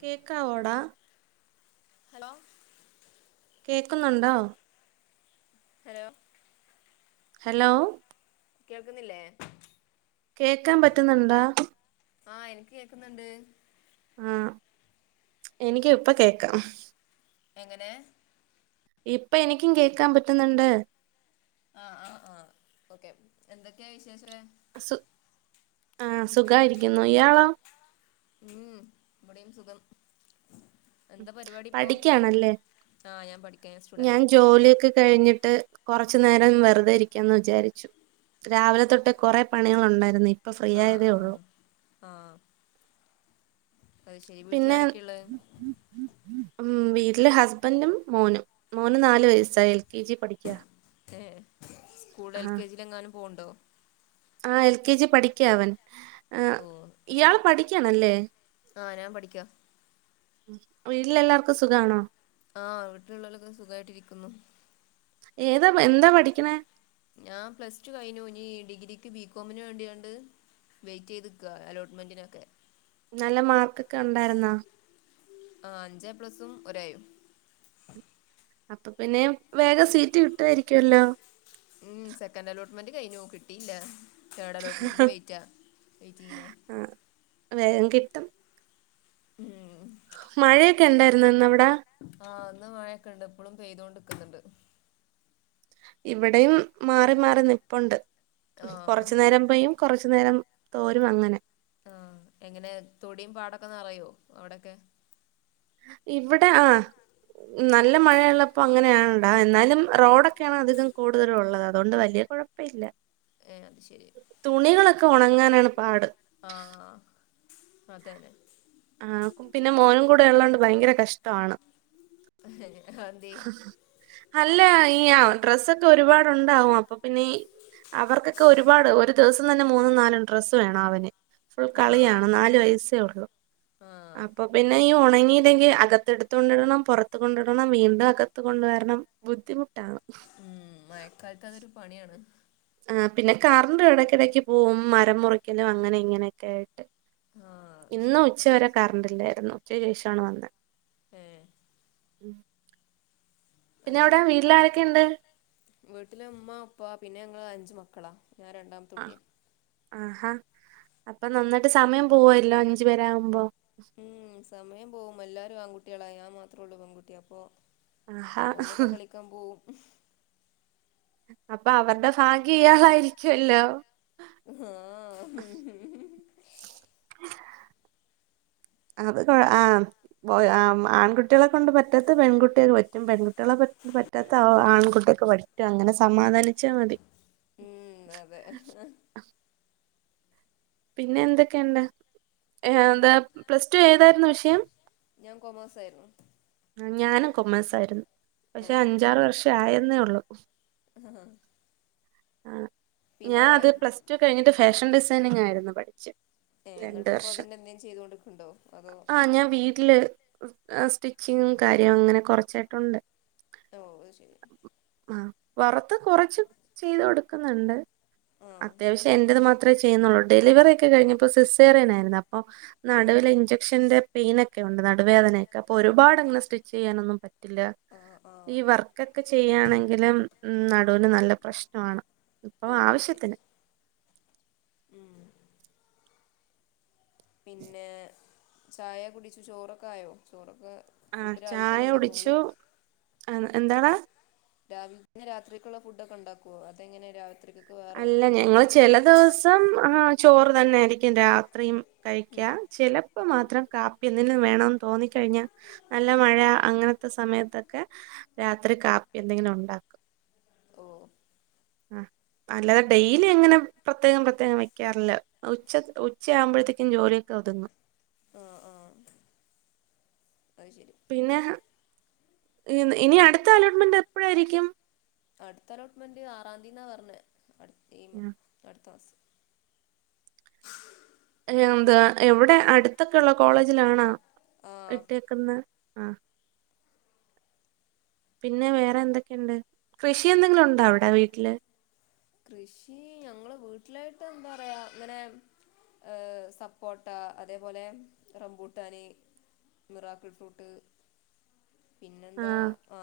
കേക്കാവോടാ? Hello കേക്കുന്നുണ്ടോ? Hello hello കേൾക്കുന്നില്ലേ കേക്കാൻ പറ്റുന്നുണ്ടാ? ആഹ് എനിക്ക് കേക്കുന്നുണ്ട് ആഹ് എനിക്ക് ഇപ്പ കേക്കാം എങ്ങനെ? ഇപ്പൊ എനിക്കും കേക്കാൻ പറ്റുന്നുണ്ട് ആഹഹ് ആഹ് ആഹ് ഓക്കെ എന്തൊക്കെയാ വിശേഷ സു ആഹ് സുഖായിരിക്കുന്നു ഇയാളോ? ഉം ഇവിടെയും സുഖം എന്താ പരിപാടി ഇപ്പോ പഠിക്കാണല്ലേ ആഹ് ഞാൻ പഠിക്കാ ഞാൻ സ്റ്റുഡന്റാ ജോലിയൊക്കെ കഴിഞ്ഞി ട്ട് കൊറച്ചു നേരം വെറുതെ ഇരിക്കാന്ന് വിചാരിച്ചു രാവിലെ തൊട്ട് കൊറേ പണികൾ ഉണ്ടായിരുന്നെ ആഹ് ആഹ് ആഹ് അത് ശെരി പിന്നെ വീട്ടിലാരൊക്കെയുള്ളെ? ട്ടില് ഹസ്ബന്റും മോനും മോന് നാലു വയസ്സായി എൽ കെ ജി പഠിക്കാ ഏ സ്കൂൾ ആ എൽ കെ ജിൽ എങ്ങാനും പോവുണ്ടോ? ആ എൽ കെ ജി പഠിക്കാ അവൻ ആ ഓഹ് അത് ഇയാള് ശരി പഠിക്കാണല്ലേ? ആഹ് ഞാൻ പഠിക്കാ വീട്ടിലെല്ലാർക്കും സുഖാണോ? ആഹ് വീട്ടിലുള്ളവരൊക്കെ സുഖായിട്ടിരിക്കുന്നു ഏതാ എന്താ പഠിക്കണേ? ഞാൻ പ്ലസ് ടു കഴിഞ്ഞു ഇനി ഡിഗ്രിക്ക് ബികോമിന് വേണ്ടിയുണ്ട് വെയിറ്റ് ചെയ്ത്ക്ക അലോട്ട്മെന്റിനൊക്കെ നല്ല മാർക്കൊക്കെ ഉണ്ടായിരുന്നാ? ആ അഞ്ച് എ പ്ലസും ഒരേയും അപ്പൊ പിന്നെ വേഗം സീറ്റ് കിട്ടുവായിരിക്കല്ലോ ഉം സെക്കൻ് അലോട്ട്മെന്റ് കഴിഞ്ഞു കിട്ടിയില്ല തർഡ് അലോട്ട്മെന്റിന് വെയിറ്റ് വെയ്റ്റിംഗില ആഹ് വേഗം കിട്ടും. ഉം മഴയൊക്കെ ഉണ്ടായിരുന്നോ ഇന്നവിടെ? ആ അന്ന് മഴയൊക്കെ ഇണ്ട് എപ്പഴും പെയ്തൊണ്ട് ഇവിടെയും മാറി മാറി നിപ്പുണ്ട് ആ കൊറച്ചു നേരം പെയ്യും കുറച്ചു നേരം തോരും അങ്ങനെ ആഹ എങ്ങനെ തൊടിയും പാടൊക്കെന്ന് നിറയോ അവിടൊക്കെ ഇവിടെ ആ നല്ല മഴയുള്ളപ്പോ അങ്ങനെയ ആണണ്ടാ എന്നാലും റോഡൊക്കെയാണ് അധികം കൂടുതലും ഉള്ളത് അതുകൊണ്ട് വലിയ കുഴപ്പമില്ല ഏ അത് ശരി തുണികളൊക്കെ ഉണങ്ങാനാണ് പാട് ആ അതന്നെ ആ പിന്നെ മോനും കൂടെ ഉള്ളതോണ്ട് ഭയങ്കര കഷ്ടമാണ് ഉ അല്ല ഈ ആ ഡ്രെസ്സൊക്കെ ഒരുപാടുണ്ടാവും അപ്പൊ പിന്നെ അവർക്കൊക്കെ ഒരുപാട് ഒരു ദിവസം തന്നെ മൂന്നും നാലും ഡ്രസ്സ് വേണം അവന് ഫുൾ ആ കളിയാണ് നാലു വയസ്സേ ഉള്ളു ആ അപ്പൊ പിന്നെ ഈ ഉണങ്ങില്ലെങ്കിൽ അകത്തെടുത്തുക കൊണ്ടിടണം പുറത്ത കൊണ്ടിടണം വീണ്ടും അകത്ത കൊണ്ടുവരണം ബുദ്ധിമുട്ട് ഉം മയക്കാലത്ത് അതൊരു പണിയാണ് ആ പിന്നെ കറണ്ട് ഇടയ്ക്കിടയ്ക്ക് പോകും മരം മുറിക്കലും അങ്ങനെ ഇങ്ങനെയൊക്കെ് ആ അത് ഇന്ന് ശരി ഉച്ച വരെ കറണ്ടില്ലായിരുന്നു ഉച്ചയ് ശേഷാണ് വന്നേ ഏ ഉം അത് ശരി വീട്ടിലെ ഉമ്മ ഉപ്പ പിന്നെ ഞങ്ങള് അഞ്ചു മക്കളാ ഞാൻ രണ്ടാമത്തെട്ടിയാ ആഹാ അപ്പൊ നന്നിട്ട് സമയം പോവല്ലോ അഞ്ചു പേരെ ആകുമ്പോ ഉം സമയം പോകും എല്ലാരും ആൺകുട്ടികളാ ഞാൻ മാത്രേള്ളൂ പെൺകുട്ടിയ അപ്പൊ ആഹാ ഓലൊക്കെ കളിക്കാൻ പോവും അപ്പൊ അവരുടെ ഭാഗ്യ ഇയാളായിരിക്കുവല്ലോ ആഹ ഹ ഹ അത് ആ് ആൺകുട്ടികളെ കൊണ്ട് പറ്റാത്ത പെൺകുട്ടികൾ പറ്റും പെൺകുട്ടികളെ പറ്റ പറ്റാത്ത ആൺകുട്ടിയൊക്കെ പറ്റും അങ്ങനെ സമാധാനിച്ചാൽ മതി ഉം അതെ പിന്നെ എന്തൊക്കെയുണ്ട് ഏ പിന്നെ എന്താ പ്ലസ് ടു ഏതായിരുന്നു വിഷയം ഞാൻ കൊമേഴ്സ ആയിരുന്നു ഞാനും കൊമേഴ്സ ആയിരുന്നു ഓ പക്ഷെ അഞ്ചാറ് വർഷം ആയെന്നേ ഉള്ള ആഹ ആ ഞാൻ അത് പ്ലസ് ടു കഴിഞ്ഞിട്ട് ഫാഷൻ ഡിസൈനിങ് ആയിരുന്നു പഠിച്ചത് ഏ എന്നിട്ട് ഇപ്പോ അതിന്റെ എന്തേും ചെയ്ത കൊണ്ട് നിക്കണ്ടോ അതോ ആഹ് ഞാൻ വീട്ടില് സ്റ്റിച്ചിങ്ങും കാര്യവും അങ്ങനെ കൊറച്ചായിട്ടുണ്ട് ഓ ശരി വറുത്ത് കുറച്ച് ചെയ്ത് കൊടുക്കുന്നുണ്ട് ആഹ് അത്യാവശ്യം എന്റത് മാത്ര അത്രേ ചെയ്യുന്നുള്ളൂ ഡെലിവറി ഒക്കെ കഴിഞ്ഞപ്പോ സിസ്സേറിയൻ ആയിരുന്നു അപ്പൊ ഏഹ് നടുവിലെ ഇഞ്ചക്ഷന്റെ പെയിനൊക്കെ ഉണ്ട് നടുവേദനൊക്കെ അപ്പൊ ഒരുപാട് അങ്ങനെ സ്റ്റിച്ച് ചെയ്യാനൊന്നും പറ്റില്ല ആഹ് ഈ ആഹ് വർക്കൊക്കെ ചെയ്യാണെങ്കിലും ഉ നടുവിന് നല്ല പ്രശ്നമാണ് ഇപ്പൊ ഓ അത് ശരി ആവശ്യത്തിന് ഉം പിന്നെ ചായ കുടിച്ചു ചോറൊക്കെ ആയോ ചോറൊക്കെ ആ ഫുഡ് രാവിലെ ചായ തന്നെ ഉണ്ടാക്കോ ഇങ്ങള് ഒടിച്ചു ആ എന്താണ് രാവില രാത്രിക്കുള്ള ഫുഡ് ഒക്കെ ഉണ്ടാക്കുവോ അതെങ്ങനെ രാത്രിക്ക് അല്ല ഞങ്ങൾ ചെില ദിവസം ആഹ ചോറ് തന്നൊയിരിക്കും രാത്രിയും കഴിക്കാ ഉം ചിലപ്പ് മാത്രം രാത്രി കാപ്പിയെന്തേലും വേണംന്ന് തോന്നിക്കഴിഞ്ഞാൽ നല്ല മഴ അങ്ങനത്തെ സമയത്തൊക്കെ? രാത്രി കാപ്പി എന്തെങ്കും ഉണ്ടാക്കും. ഓ ആ! അല്ലാതെ ഡെയിലി അങ്ങനെ പ്രത്യേകം പ്രത്യേകം വെക്കാറില്ല. ഉച്ച ഉച്ചയാവ്! ഓ! തിന്നു. ആഹ് ആഹ് അത് ശരി പിന്നെ ഇനി അടുത്ത അലോട്ട്മെന്റ് എപ്പഴായിരിക്കും? അടുത്ത അലോട്ട്മെന്റ് ആറാം തീയതിന്നാ പറഞ്ഞെ. അടുത്ത ഉം. അടുത്ത മാസം. എന്താ ഇവിടെ അടുത്തൊക്കെയള്ള കോളേജിലാണാ ആഹ് ഇട്ടേക്ന്ന് ആ! പിന്നെ വേറെ എന്തൊക്കെയുണ്ട്? കൃഷി എന്തെങ്കിലും ഉണ്ടോ? അവിടെ വീട്ടില് കൃഷി ഞങ്ങെ വീട്ട! [unintelligible] അങ്ങനെ സപ്പോട്ട അതേ പോലെ റംബൂട്ടാനി! Miracle fruit. ആ പിന്നെന്താ? ആ!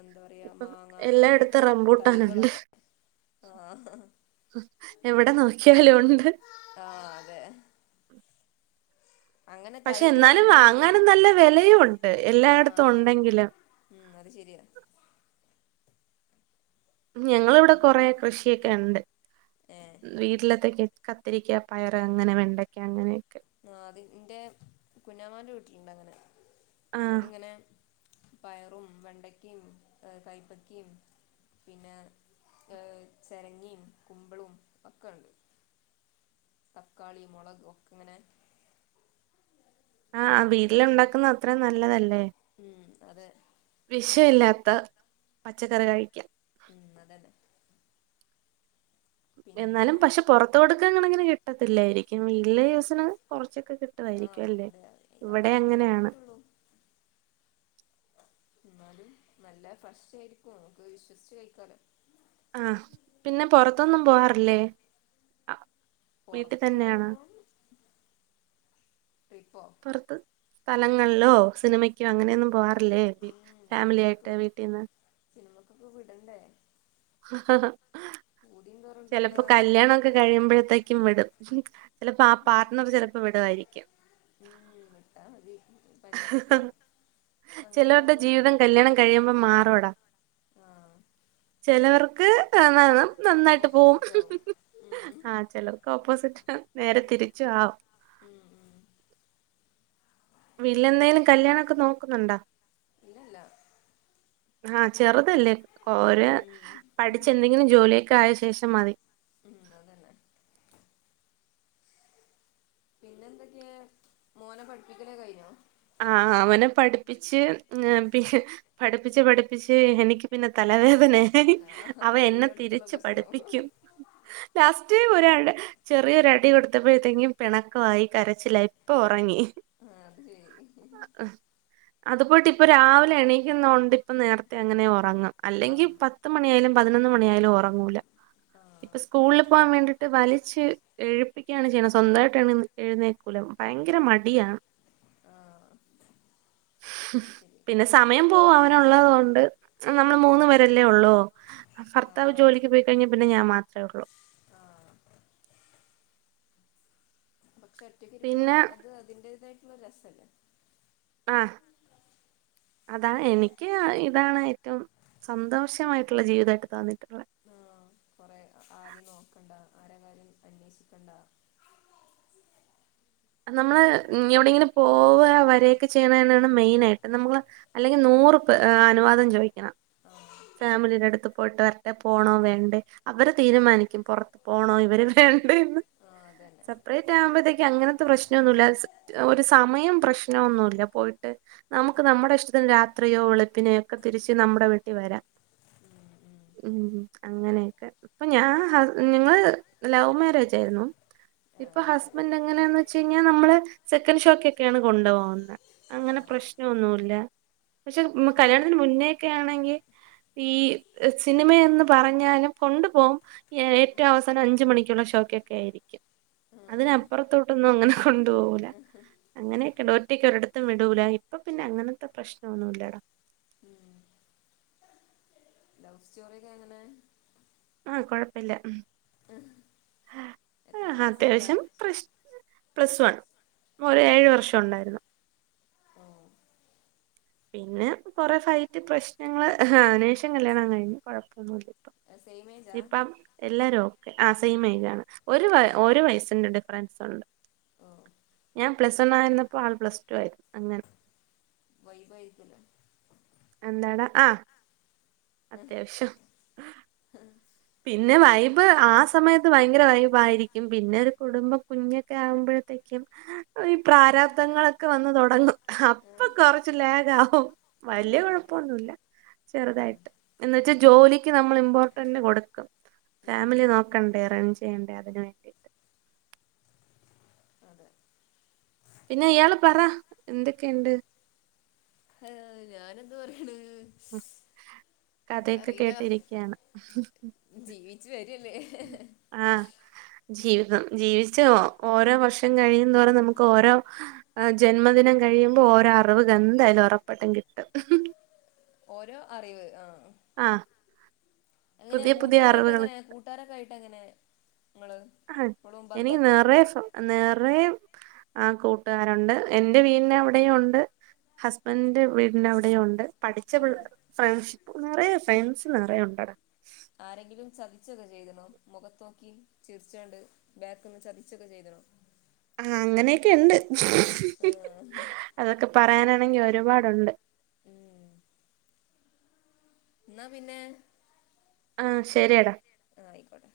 എന്താ പറയാ ഇപ്പം മാങ്ങ എല്ലായിടത്തും അങ്ങനെയൊക്കെ റംബൂട്ടാനുണ്ട് തൈകളൊക്കെ. ആ എവിടെ നോക്കിയാലും ഉണ്ട് ആ! അതെ! അങ്ങനെ പക്ഷെ തൈകൾ എന്നാലും അങ്ങനെയൊക്കെ വാങ്ങാനും ഉണ്ട് നല്ല വെലയും ഉണ്ട്. ആ എല്ലായിടത്തും അതാ ഉണ്ടെങ്കിലും. ഉം അത് ശരിയ [unintelligible] ഉം ഞങ്ങളിവിടെ കൊറെ കൃഷിയൊക്കെ ഉണ്ട്. ഏ വീട്ടിലത്തേക്ക്. കത്തിരിക്ക പയറ് അങ്ങനെ വെണ്ടയ്ക്ക അങ്ങനെ! ആ അത് എൻ്റെ [unintelligible] ആഹ് പയറും വെണ്ടക്കയും കൈപ്പക്കയും! പിന്നെ ചിരങ്ങിയും കുമ്പളും ഒക്കെ ഉണ്ട്. തക്കാളി മുളക് ഒക്കെ ഇങ്ങനെ! ആഹ് ആ വീട്ടിലുണ്ടാക്കുന്നത് അത്രയും നല്ലതല്ലേ! ഉം അതെ വിഷമില്ലാത്ത പച്ചക്കറി കഴിക്കാം. ഉം അതന്നെ പിന്നെ എന്നാലും പക്ഷെ പുറത്ത് കൊടുക്കുന്ന കണക്കിന് കിട്ടത്തില്ലായിരിക്കും. വീട്ടിലെ യൂസിന് കൊറച്ചൊക്കെ കിട്ടുവായിരിക്കും ആഹ് അല്ലേ? അതെ ഇവിടെ അതിനൊക്കെ തന്നെ അങ്ങിനെയാണ്. കിട്ടുള്ളൂ [unintelligible] എന്നാലും നല്ല ഫ്രഷ് വെജിറ്റബിൾ ആയിരിക്കും. നമ്മുക്ക് വിശ്വസിച്ച്ച് കഴിക്കാലോ. ആഹ്! പിന്നെ പുറത്തൊന്നും പോവാറില്ലേ? വീട്ടിൽ തന്നെയാണോ പുറത്തെന്നു പറയുമ്പോൾ പുറത്ത് സ്ഥലങ്ങളിലോ സിനിമയ്ക്കോ അങ്ങനെയൊന്നും പോവാറ! അല്ലേ! ഉം ഫാമിലി ആയിട്ട് വീട്ടീന്ന്! ഇവിടെ വിടണ്ടേ? പൂതിയും ചിലപ്പോ തോറണ്ടെന്താ കല്യാണമൊക്കെ കഴിയുമ്പോഴത്തേക്കും വിടും. ചെലപ്പോ ആ പാർട്ണർ പെലപ്പോ വിടുവായിരിക്കും. ഉം [unintelligible] അങ്ങനെ ചെലരുടെ പറഞ്ഞ് ജീവിതം കല്യാണം കഴിയുമ്പം മാറുമെടാ! ആഹ് ചെലവർക്ക് കാണണം നന്നായി! ഓ ഓപ്പോസിറ്റ് ആവും ഉം ആഹ്ചിലർക്ക് ഓപ്പോസിറ്റ്. നേരെ തിരിച്ചു ആവും. ഉം ഉം [unintelligible] വീട്ടിലെന്തേലും കല്യാണൊക്കെ നോക്കുന്നുണ്ടോ? ഇല്ലല്ല ആഹ്! ചെറുതല്ലേ ഉം പഠിച്ച് ന്തെങ്കിലും ജോലി! ഒക്കെ ആയ ശേഷം മതി! ഉം! അതന്നെ! പിന്നെന്തൊക്കെയ? മോനെ പഠിപ്പിക്കലേ കഴിഞ്ഞോ? ആ അവനെ പഠിപ്പിച്ച് പി പഠിപ്പിച്ച് പഠിപ്പിച്ച് എനിക്ക് പിന്നെ തലവേദ ന്നെ ആഹ് അത് അവനെന്നെ എല്ലായിടത്തുള്ള തിരിച്ച് പ്രശ്നം പഠിപ്പിക്കും ലാസ് റ്റീ പൊരാണ്ട് ചെറിയൊരടി കൊടുത്തപ്പോഴേക്കും പിണക്കമായി കരച്ചിലായി, ഇപ്പം ഒറങ്ങി. ആ അത്ശരി. അതുപോയിട്ടിപ്പ രാവിലെ എണീക്കുന്ന കൊണ്ട് ഇപ്പം നേരത്തെ അങ്ങനെ ഒറങ്ങാ. അല്ലെങ്കി ആഹ് പത്ത് മണിയായാലും പതിനൊന്ന് മണിയായാലും ഒറങ്ങൂല. ഇപ്പൊ ആഹ് സ്കൂളില് പോകാൻ വേണ്ടിയിട്ട് വലിച്ച് എഴുപ്പിക്കുകയാണ് ചെയ്യണ സ്വന്തവായിട്ട് എണി എഴുന്നേക്കുല. ഭയങ്കര മടിയാ. ആഹ് അത് ശരി പിന്നെ സമയം പോവും അവനൊള്ളത് കൊണ്ട് നമ്മള് ഉം മൂന്ന് പേരല്ലേ ഒള്ളൂ ആഹ് ഭർത്താവ് ആഹ് ജോലിക്ക് പോയി കഴിഞ്ഞാ പിന്നെ ഞാൻ മാത്രേ ഒള്ളു. ആഹ് ക്ഷെ ഒറ്റക്കിരിക്കുണം പിന്നെ അത് അതിന്റേതായിട്ടുള്ള രസല്ലേ? ആ അതാണ്, എനിക്ക് ഇതാണ് ഏറ്റവും സന്തോഷമായിട്ടുള്ള ജീവിതമായിട്ട് തോന്നിട്ടുള്ള ആ കൊറെ, ആരേം നോക്കണ്ട ആരെ കാര്യോം അന്വേഷിക്കണ്ട [inaudible] [inaudible] നമ്മള് എവിടെങ്കിലും പോവ്വ വര്യക്കെ ചെയ്യണെനാണ് മെയിനായിട്ട്, നമ്മള് അല്ലെങ്കി നോ നൂറ്പ്പ് അ അനുവാദം ചോദിക്കണം. ആഹ് ഫാമിലിടെ അടുത്ത് പോയിട്ട് വരട്ടെ പോണോ വേണ്ടേ അവര് തീരുമാനിക്കും പുറത്ത് പോണോ ഇവര്, വേണ്ട ണ്ടെന്നു. ആഹ് അതന്നെ സെപ്പറേറ്റ് ആവുമ്പത്തേ ക്ക് അങ്ങനത്തെ പ്രശ്നമൊന്നില്ല ഒരു സമയം പ്രശ്നമൊന്നുമല്ല പോയിട്ട് നമുക്ക് നമ്മടെ ഇഷ്ടത്തി നു രാത്രിയോ വെളുപ്പിനെയോ ഒക്കെ തിരിച്ച് നമ്മുടെ വീട്ടിൽ വരാം. ഉം അങ്ങനെയൊക്കെ അപ്പൊ ഞാൻ ങ്ങള് ലവ് മാരേജായിരുന്നോ? ആഹ് ഇപ്പൊ അത് ശരി ഹസ്ബൻറ് എങ്ങനെയന്ന് വെച്ച കഴിഞ്ഞാൽ നമ്മളെ സെക്കൻ് ഷോക്കക്കെയാണ് കൊണ്ടു പോകുന്നെ അങ്ങനെ ആഹ് പ്രശ്നമൊന്നുവില്ല പക്ഷെ മ് കല്യാണത്തിന് മുന്നേക്കെ ആണെങ്കിൽ ഈ സിനിമ എന്ന് പറഞ്ഞാലും കൊണ്ടു പോകും ഉം ഏറ്റവും അവസാനം അഞ്ചു മണിക്ക് ക്കുള്ള ഷോക്കൊക്കെ ആയിരിക്കും ആഹ് അതിനപ്പുറത്തോട്ടൊന്നും അങ്ങനെ കൊണ്ട് ണ്ടുപോവൂല അങ്ങനെയൊക്കെണ്ട് ഒറ്റക്കൊരിടത് ത്തും വിടൂല. ഇപ്പ പിന്നെ അങ്ങനത്തെ പ്രശ്നം ഒന്നുവില്ലടാ. ഉം ലവ് സ്റ്റോറിയൊക്കെ എങ്ങനെ? [inaudible] ആ കൊഴപ്പില്ല, ആ എത്രാം ക്ലാസ് മുതലാ അത്യാവശ്യം പ്രശ് പ്ലസ് വൺ, ഒരേഴ് ഓ വർഷം ഉണ്ടായിരുന്നു. ഓ പിന്നെ കൊറെ ഫൈറ്റ് പ്രശ്നങ്ങള് അയിനേഷം കല്യാണം കഴിഞ്ഞ്, കൊഴപ്പൊന്നുമില്ല. സെയിം ഏജാ ഇപ്പം എല്ലാര്വോ? ആ സെയിം ഏജ് ആണ് ഒരു വയ ഓ ഒരു വയസ്സിന്റെ ഡിഫറൻസ് ഉണ്ട്. ഓ ഞാൻ ഓ പ്ലസ് വൺ ആയിരുന്നപ്പോ ആൾ പ്ലസ് ടു ആയിരുന്നു അങ്ങനെ. വൈബയിരിക്കല്ലേ? എന്താടാ ആ ഉം അത്യാവശ്യം. പിന്നെ വൈബ് ആ സമയത്ത് ഭയങ്കര വൈബായിരിക്കും പിന്നെ ഒരു കുടുംബ കുഞ്ഞൊക്കെ ആകുമ്പോഴത്തേ ക്കും ഈ പ്രാരാബ്ദങ്ങളൊക്കെ വന്ന് തൊടങ്ങും അപ്പ കൊറച്ച് ലാഗ് ആകും. വല്ല്യ ഉം കുഴപ്പൊന്നുമില്ല ചെറുതായിട്ട് എന്ന്വച്ചാ ജോലിക്ക് നമ്മൾ ഇമ്പോർട്ടന്റ് കൊടുക്ക ഉം ഫാമിലി നോക്കണ്ടേ അറേഞ്ച് ചെയ്യണ്ടേ അതിന് വേണ്ടിട്ട്. അതെ. പിന്നെ ഇയാള് പറ എന്തൊക്കെയുണ്ട്? ഏ ഞാനെന്ത് പറയണ്. എന്താ കഥയൊക്കെ അറിയില്ല കേട്ടിരിക്കയാണ്. ജീവിച്ചു വര്വല്ലേ. ആഹ് ജീവിതം ജീവിച്ച് ഓരോ വർഷം കഴിയുന്തോറും നമുക്ക് ഓരോ ജന്മദിനം കഴ ഴിയുമ്പോ ഓരോ അറിവുകെന്തായാലും ഒറപ്പായിട്ടും കിട്ടും. ഓരോ അറിവ് ആ ആഹ് എങ്ങനെയാ പുതിയ പുതിയ കൂട്ടാരൊക്കെ അറിവുകൾ എങ്ങനെയാ, കൂട്ടാരൊക്കെ ആയിട്ട് എങ്ങനെ? നിങ്ങള് ആ ഇപ്പളും ഇനി ബന്ധൊക്കെ ഉണ്ടോ നിറെ സൊ നിറെ ആ കൂട്ടാരുണ്ട്, എൻ്റെ വീടിനവിടെയു ഉണ്ട്. ഹസ്ബൻ്റിന്റെ വീടിന്നവിടെയുണ്ട്. പഠിച്ച പ് ആഹ് ഫ്രണ്ട്ഷിപ്പ് നിറയെ ഫ്രണ്ട്സ് നെറയുണ്ടെടാ. ആരെങ്കിലും ചതിച്ചൊക്കെ ചെയ്ത്ണോ? മുഖത്തോക്കി ചിരിച്ചാണ്ട് ബാക്ക്ന്ന് ചതിച്ചൊക്കെ ചെയ്ത് ആ അങ്ങനെയൊക്കെ ണ്ട്ഹ് ഹ് ഉം അതൊക്കെ പറയാന ണെങ്കിൽ ഒരുപാടുണ്ട്. ഉം. ഇന്നാ പിന്നെ ആ ശരിയടാ. ആഹ് ആയിക്കോട്ടെ